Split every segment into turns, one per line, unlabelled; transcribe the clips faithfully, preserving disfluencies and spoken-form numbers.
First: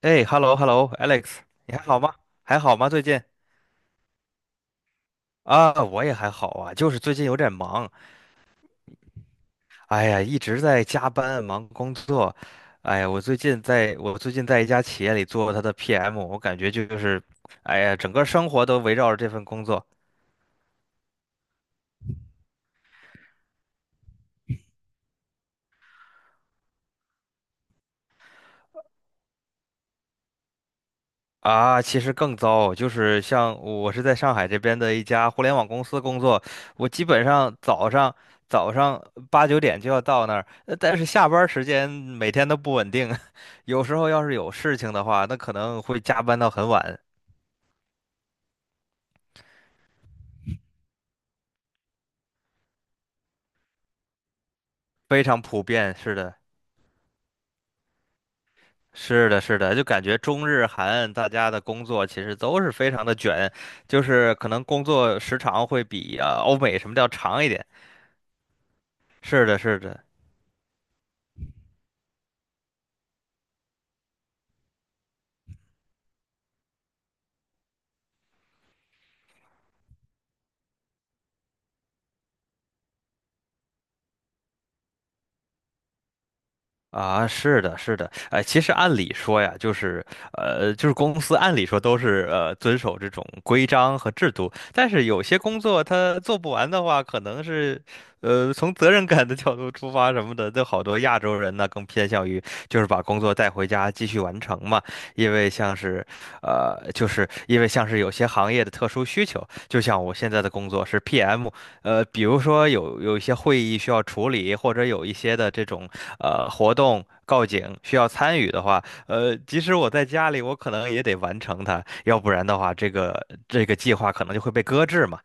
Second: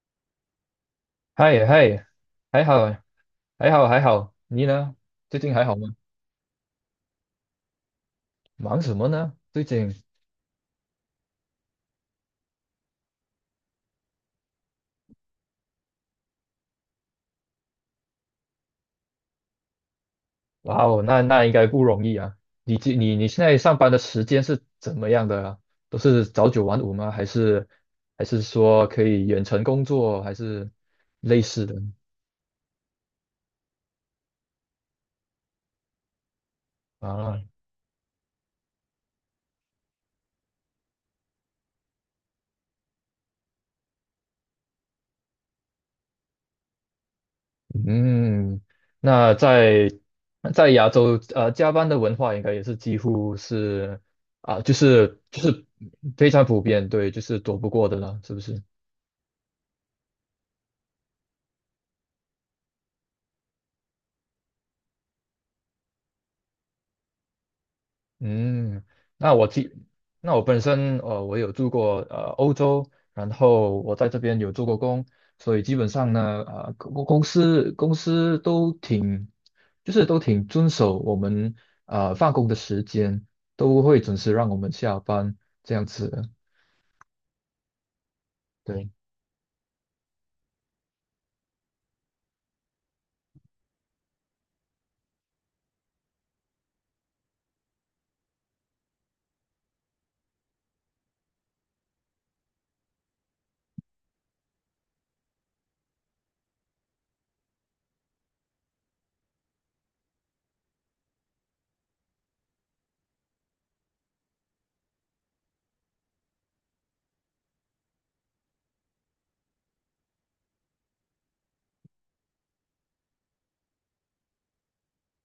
哎，hello，hello，Alex，
嗨
你还好
嗨。
吗？还
还
好
好，
吗？最近
还好，还好。你呢？最近还
啊，
好吗？
我也还好啊，就是最近有点忙。
忙什么呢？最近，
哎呀，一直在加班忙工作。哎呀，我最近在我最近在一家企业里做他的 P M，我感觉就是，哎呀，整个生活都围绕着这份工作。
哇哦，那那应该不容易啊。你这你你现在上班的时间是怎么样的啊？都是早九晚五吗？还是还是说可以远程工作，还是类似的
啊，其实更糟，就是像我是在上海这边的一家互联网公司工作，我基本
啊？
上早上早上八九点就要到那儿，呃但是下班儿时间每天都不稳定，有时候要是有事情的话，那可能会加班到很晚，
嗯，那在在亚洲，呃，加班的文化应该也是几乎是啊，就是
非常
就
普
是
遍。是
非
的，
常普遍，对，就是躲不过的了，是不是？
是的，是的，就感觉中日韩大家的工作其实都是非常的卷，就是可能工作时长会比啊欧美什么的要长一点。
嗯，那我
是的，
记，
是的。
那我本身呃，我有住过呃欧洲，然后我在这边有做过工，所以基本上呢，呃，公公司公司都挺，就是都挺遵守我们呃放工的时间，都会准时让我们下班这样子的。
啊，是的，是的，哎，其实
对
按理说呀，就是，呃，就是公司按理说都是呃遵守这种规章和制度，但是有些工作他做不完的话，可能是，呃，从责任感的角度出发什么的，这好多亚洲人呢更偏向于就是把工作带回家继续完成嘛。因为像是，呃，就是因为像是有些行业的特殊需求，就像我现在的工作是 P M。呃，比如说有有一些会议需要处理，或者有一些的这种呃活动告警需要参与的话，呃，即使我在家里，我可能也得完成它，要不然的话，这个这个计划可能就会被搁置嘛。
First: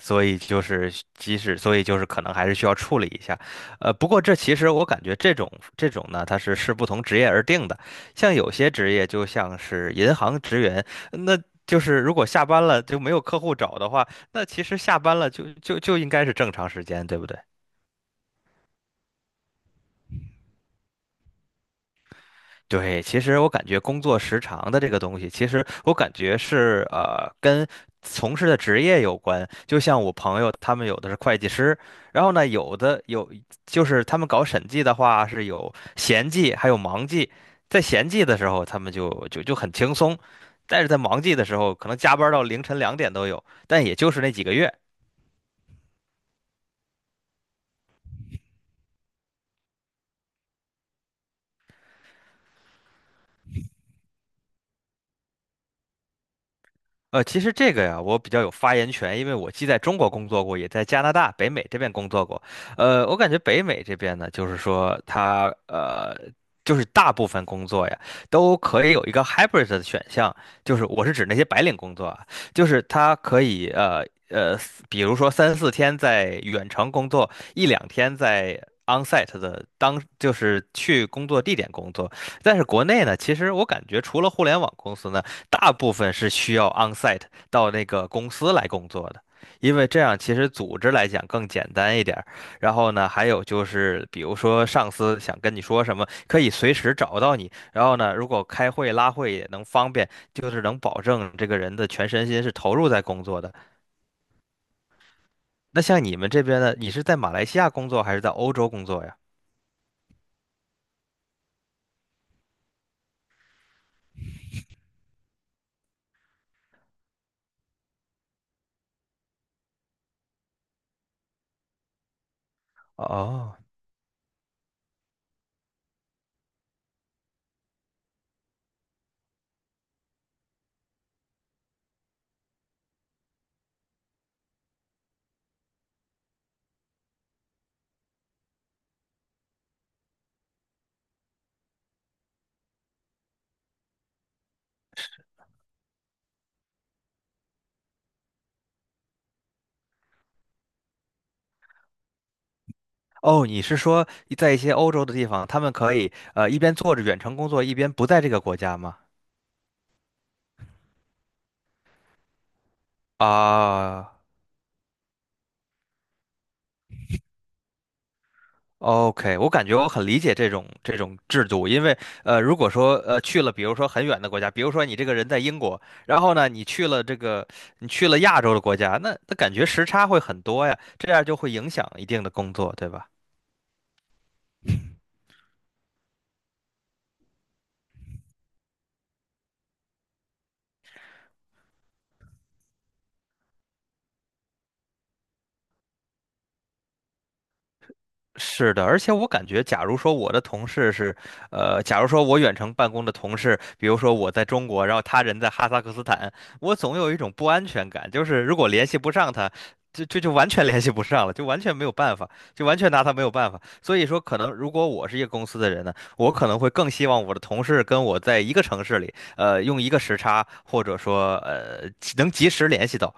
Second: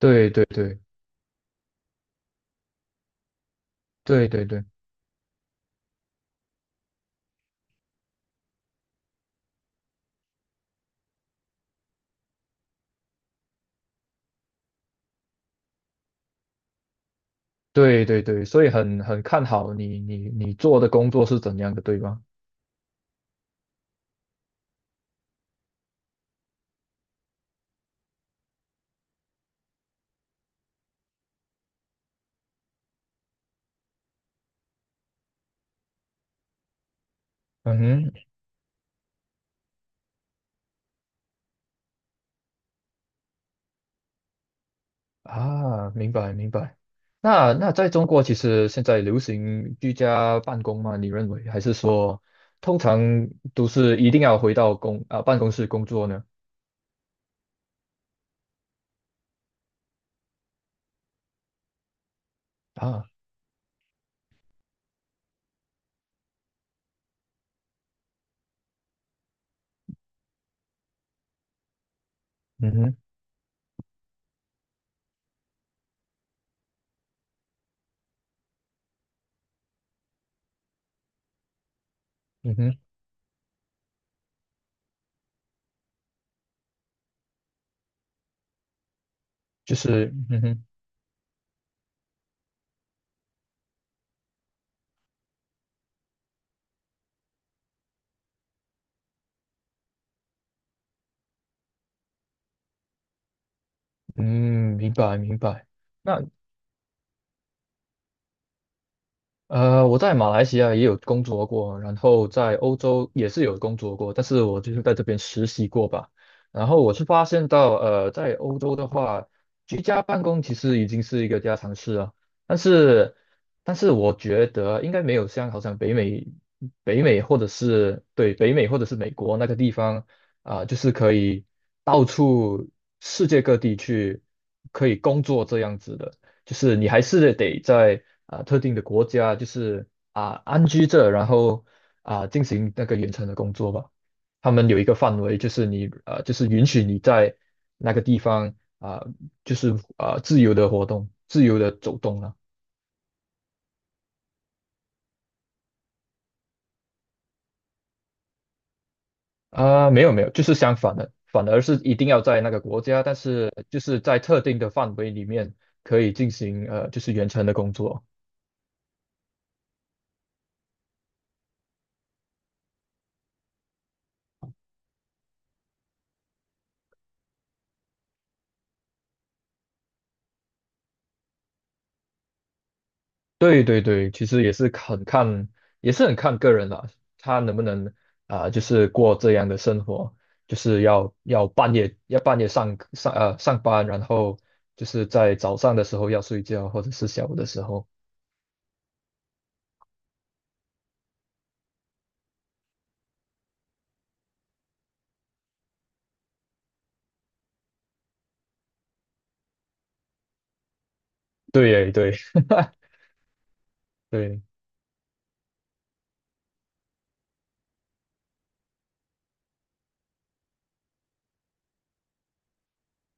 所以
对
就
对
是即使，所以就是可能还是需要处理一下。呃，不过
对
这
对
其
对
实我感觉这种这种呢，它是视不同职业而定的，像有些职业就像是银行职员，那就是如果下班了就没有客户找的话，那其实下班了就就就应该是正常时间，对不对？
对对对，所以很很看好你你你做的工作是怎样的，对吧？
对，其实我感觉工作时长的这个东西，其实我感觉是呃跟从事的职业有关。就像我朋友他们有的是会计师，然后呢有的有就是他们搞审计的话是有闲季还有忙季。
嗯
在闲
哼
季的时候他们就就就很轻松，但是在忙季的时候可能加班到凌晨两点都有，但也就是那几个月。
啊，明白明白。那那在中国，其实现在流行居家办公吗？你认为，还是说通常都是一定要回到公啊办公室工作呢？
呃，其实这个呀，我比较有发言权，因为我既在中国工作过，也在加拿大、北美这边工作过。呃，
啊，
我感觉北美这边呢，就是说它呃，就是大部分工作呀，都可以有一个 hybrid 的选项，就是我是指那些白领工作啊，就
嗯
是
哼，
它可以呃呃，比如说三四天在远程工作，一两天在 onsite 的当，就是去工作地点工作。
嗯
但是
哼，
国内呢，其实我感觉除了互联网公司呢，大部分是需要 onsite 到那个公司来工作的，
就
因为这
是
样其
嗯
实
哼，
组织来讲更简单一点儿。然后呢，还有就是，比如说上司想跟你说什么，可以随时找到你。然后呢，如果开会拉会也能方便，就是能保证这个人的全身心是投入在工作的。
嗯，明白明白。
那像你
那
们这边呢，你是在马来西亚工作还是在欧洲工作呀？
呃，我在马来西亚也有工作过，然后在欧洲也是有工作过，但是我就是在这边实习过吧。然后我是发现到，呃，在欧洲的话，居家办公其实已经是一个家常事了。但是，
哦。
但是我觉得应该没有像好像北美、北美或者是对北美或者是美国那个地方啊、就是可以到处世界各地去可以工作这样子的。就是你还是得在啊、特定的国家，就是啊、安居着，然后啊、进行那个远程的工作吧。他们有一个范围，就是你啊、就是允许你在那个地方啊、就是啊、自由的活动，自由的走动了。
哦，你是说在一些欧洲的地方，他们可以呃一边做着远程工作，一边不在这个国家吗？
啊、没有没有，就是相反的，反而是一定要在那个国家，但是就是
啊、
在特定的范围里面可以进行呃，就是远程的工作。
OK，我感觉我很理解这种这种制度。因为呃，如果说呃去了，比如说很远的国家，比如说你这个人在英国，然后呢你去了这个你去了亚洲的国家，那那感觉时差会很多呀，这样就会影响一定的工作，对吧？
对对对，其实也是很看，也是很看个人啦，他能不能啊、就是过这样的生活，就是要要半夜要半夜上上呃上班，然后就是在早上的时候要睡觉，或者是下午的时候。
是的，而且我感觉，假如说我的同事是，呃，假如说我远程办公的同事，比如说我在中国，然后他人在哈萨克斯坦，我总有一种不安全感，就是如果联系不上他，就就就完全联系不上了，就完
对
全没
耶
有
对
办法，就完全拿他没有办法。所以说，可
对，
能如果我是一个公司的人呢，我可能会更希望我的同事跟我在一个城市里，呃，用一个时差，或者说呃，能及时联系到。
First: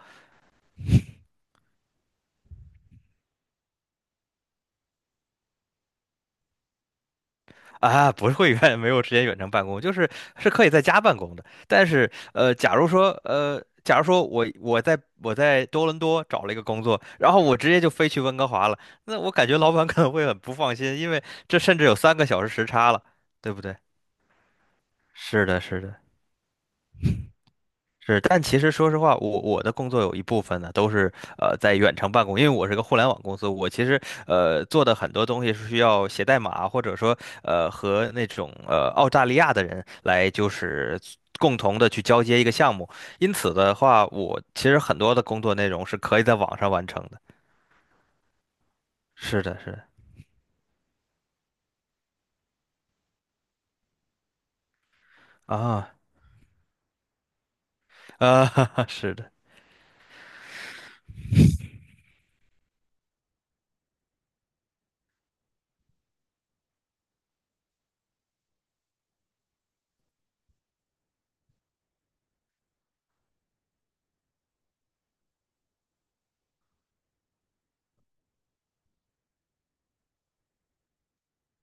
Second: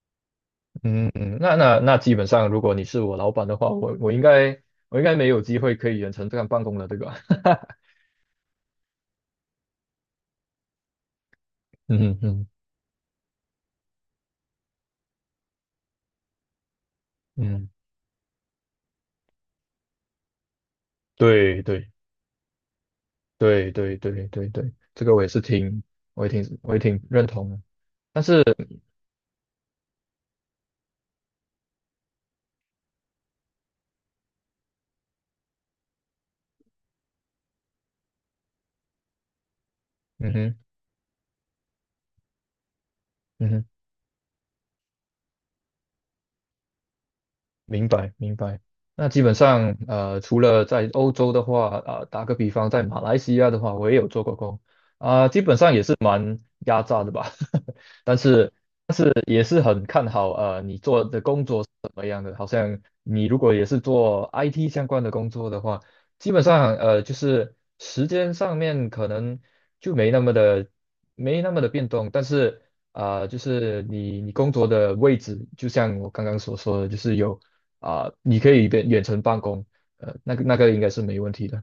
嗯嗯，那那那基本上，如果你是我老板的话，我我应该我应该没有机会可以远程这样办公了，对吧？
啊，不是会员没有时间远程办公，就是是可以在家办公的。但是，
嗯嗯
呃，假如说，呃，假如说我我在我在多伦多找了一个工作，然后我
嗯，
直接就飞去温哥华了，那我感觉老板可能会很不放心，因为这
对
甚至
对。
有三个小时时差了，对不
对
对？
对对对对，这个我也是
是的，是
挺，
的。
我也挺，我也挺认同的。
是，但其实说实话，我我的工作有一部分呢都是呃在远程办公，因为我是个互联网公司，我其实呃做的很多东西是需要写代码，或者说呃和那种呃澳大利亚的人来
嗯
就
哼，
是共同的去交接一个项目，因
嗯
此
哼，
的话，我其实很多的工作内容是可以在网上完成的。
明白明白。那基本
是的，是
上，
的，
呃，除了在欧洲的话，啊、打个比方，在马来西亚的话，我也有做过工，啊、基本上也
啊
是蛮压榨的吧。但是。
啊，是的，
也是很看好呃你做的工作是怎么样的。好像你如果也是做 I T 相关的工作的话，基本上呃就是时间上面可能就没那么的没那么的变动，但是啊、呃就是你你工作的位置，就像我刚刚所说的，就是有啊、你可以远远程办公，呃那个那个应该是没问题的。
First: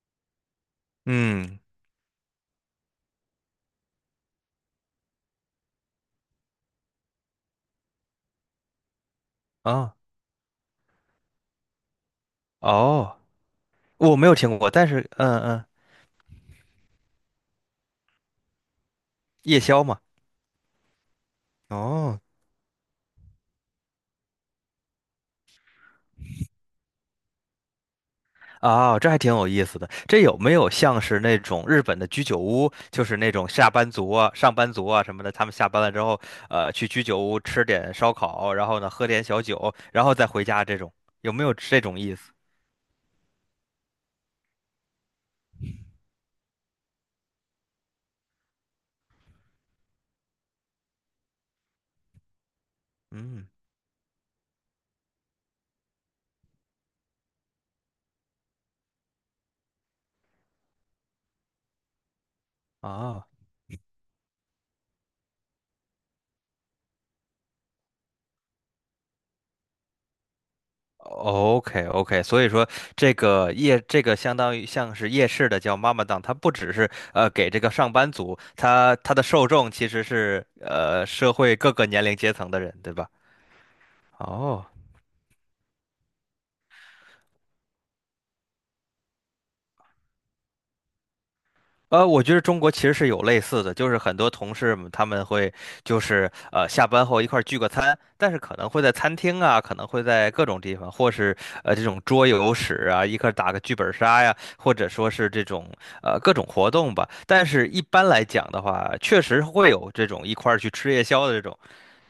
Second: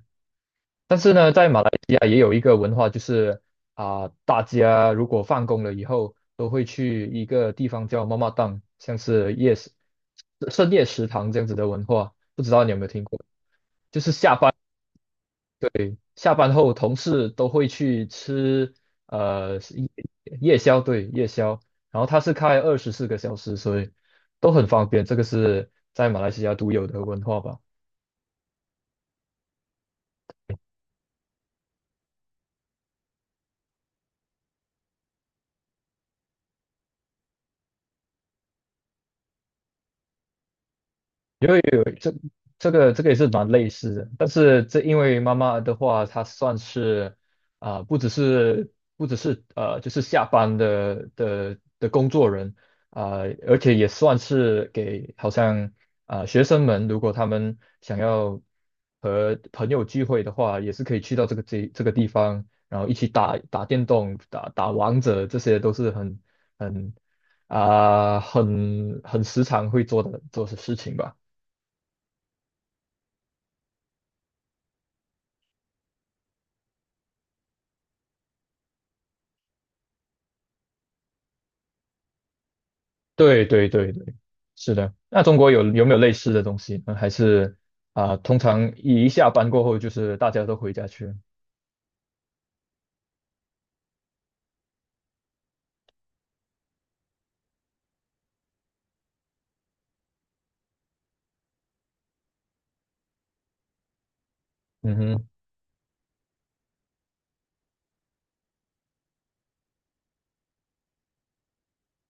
但是呢，在
嗯
马来西亚也有一个文化，就是啊、大家如果放工了以后，都会去一个地方叫妈妈档，像是夜市、
啊
深夜食堂这样子的文化，不知道你有没有听
哦，
过？
我没有听过，但是嗯嗯，
对，下班后同事都会去吃呃
夜宵
夜
嘛。
夜宵，对，夜宵，然后它
哦。
是开二十四个小时，所以都很方便。这个是在马来西亚独有的文化吧。
啊，这还挺有意思的。这有没有像是那种日本的居酒屋，就是那种下班族啊、上班族啊什么的，他们下班了之后，呃，去居酒屋吃点烧烤，然后呢喝点小酒，然后再回家这种，有没
因
有
为
这
有，
种
这
意思？
这个这个也是蛮类似的，但是这因为妈妈的话，她算是啊、不只是不只是呃，就是下班的的的工作人啊、
嗯，
而且也算是给好像啊、学生们，如果他们想要和朋友聚会的话，也是可以去到这个这这个地方，然后一起
啊
打打电动、打打王者，这些都是很很啊、很很时常会做的做的事情吧。
，OK OK，所以说这个夜这个相当于像是夜市的叫妈妈档，它不只是呃给这个上班族，它它的受众其实是呃社会各个年龄阶层的人，对吧？
对对对对，
哦。
是的。那中国有有没有类似的东西呢？还是啊、通常一下班过后就是大家都回家去了。
呃，我觉得中国其实是有类似的，就是很多同事们他们会就是呃下班后一块儿聚个餐，但是可能会在餐厅啊，可能会在各种地方，或是呃这种桌游室啊，一块儿打个剧本杀呀，或者
嗯
说
哼，
是这种呃各种活动吧。但是一般来讲的话，确实会有这种一块儿去吃夜宵的这种。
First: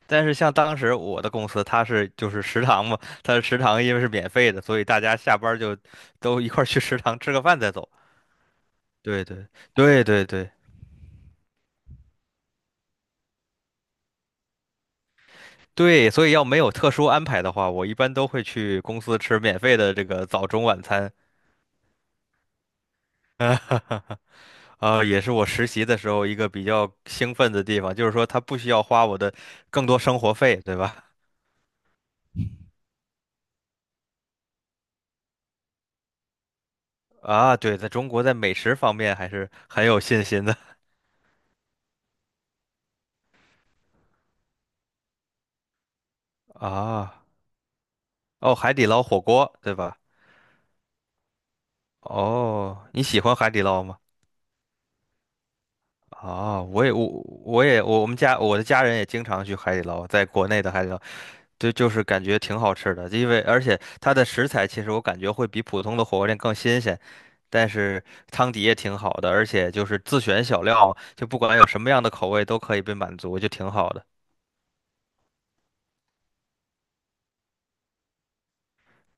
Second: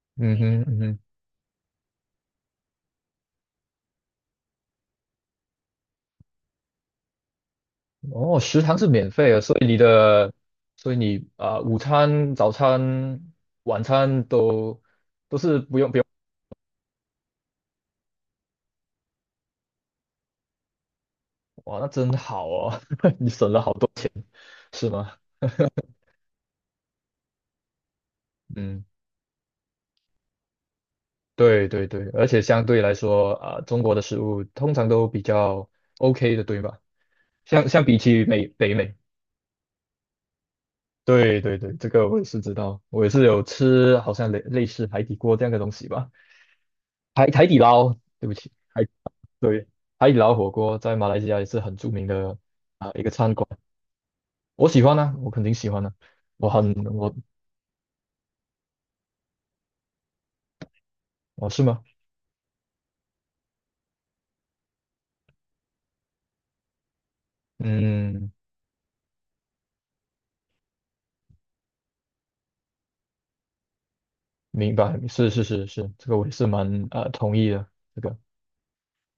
但是
嗯
像
哼，
当
嗯
时
哼。
我的公司，它是就是食堂嘛，它的食堂因为是免费的，所以大家下班儿就都一块儿去食堂吃个饭再走。
哦，食堂是免
对
费的，
对
所以你
对对
的，
对。
所以你啊、午餐、早餐、晚餐都都是不用不用。
对，所以要没有特殊安排的话，我一般都会去公司吃免费的这个早中晚餐。
哇，那真好哦，你省了好多钱，是
啊，
吗？
也是我实习的时候一个比较兴奋的地方，就是说他不需要
嗯，
花我的更多生活费，对吧？
对对对，而且相对来说啊、中国的食物通常都比较 OK 的，对吧？
啊，
相
对，
相
在
比
中国
起
在
美
美
北
食
美。
方面还是很有信心的
对对对，这个我也是知道，我也是有吃，好像类类似海底锅这样的东西吧，
啊。
海海底捞，对不起，
哦，海底
海，
捞火锅，
对，
对吧？
海底捞火锅在马来西亚也是很著名的
哦，
啊、一
你
个
喜
餐
欢
馆，
海底捞吗？
我喜欢呢，我肯定喜欢呢，我
啊，
很
我也我
我
我也我我们家我的家人也经常去海底捞，在国内的海底捞。
我是
对，
吗？
就是感觉挺好吃的，因为而且它的食材其实我感觉会比普通的火锅店更新鲜，但是
嗯，
汤底也挺好的，而且就是自选小料，就不管有什么样的口味都可以被满足，就挺好的。
明白，是是是是，这个我也是蛮呃同意的，这个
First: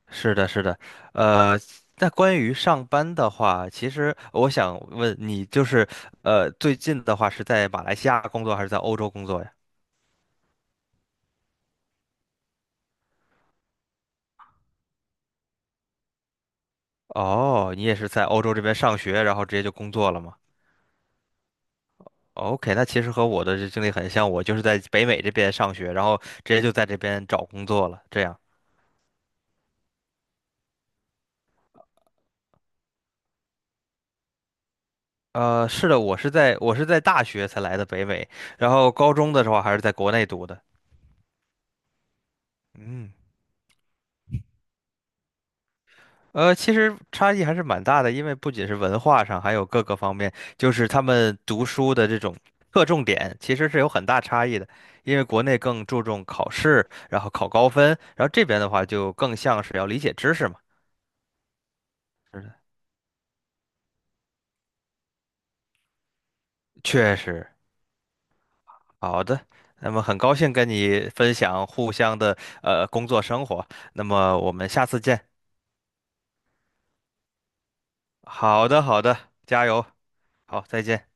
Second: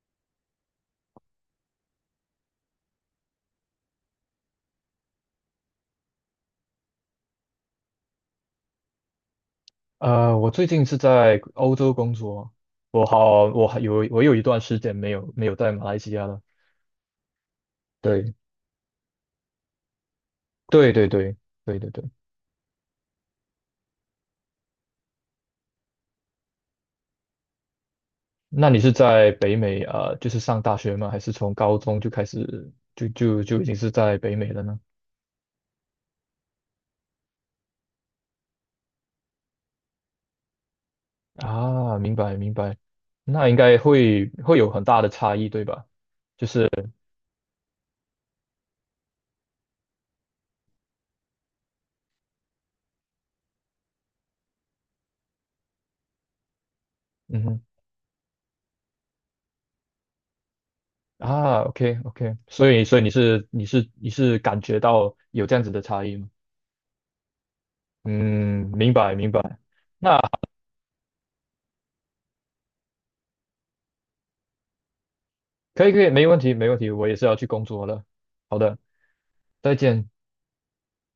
是的，是的，呃，那关于上班的话，其实我想问你，就是呃，最近的话是在马来西亚工作还是在欧洲工作呀？
呃，我最近是在欧洲工作，我好，我还有我有一段时间没有没有在马来西亚了，
哦，你也是在
对
欧洲这边上学，然后直接就工作了吗？
对对对对对对。
OK，那其实和我的这经历很像，我就是在北美这边上学，然后直接就在这边找工作了，这样。
那你是在北美啊，呃就是上大学吗？还是从高中就开始就就就已经是在北美了呢？
呃，是的，我是在我是在大学才来的北美，然后高中的时候还是在国内读的。
啊，明白明白，
嗯，
那应该会会有很大的差异，对吧？就
呃，
是
其实差异还是蛮大的，因为不仅是文化上，还有各个方面，就是他们读书的这种侧重点其实是有很大差异的。因为国内更注重考试，然后
嗯
考
哼
高分，然后这边的话就更像是要理解知识嘛。
啊，OK OK，
是的，
所以所以你是你是你是感觉到有这样子的差异吗？
确实。
嗯，明白
好
明
的，
白，
那么很
那
高兴跟你分享互相的呃工作生活，那么我们下次见。
可以可以，没问题没问题，我也是要去工作了。好
好
的，
的，好的，加
再
油，
见。
好，再见。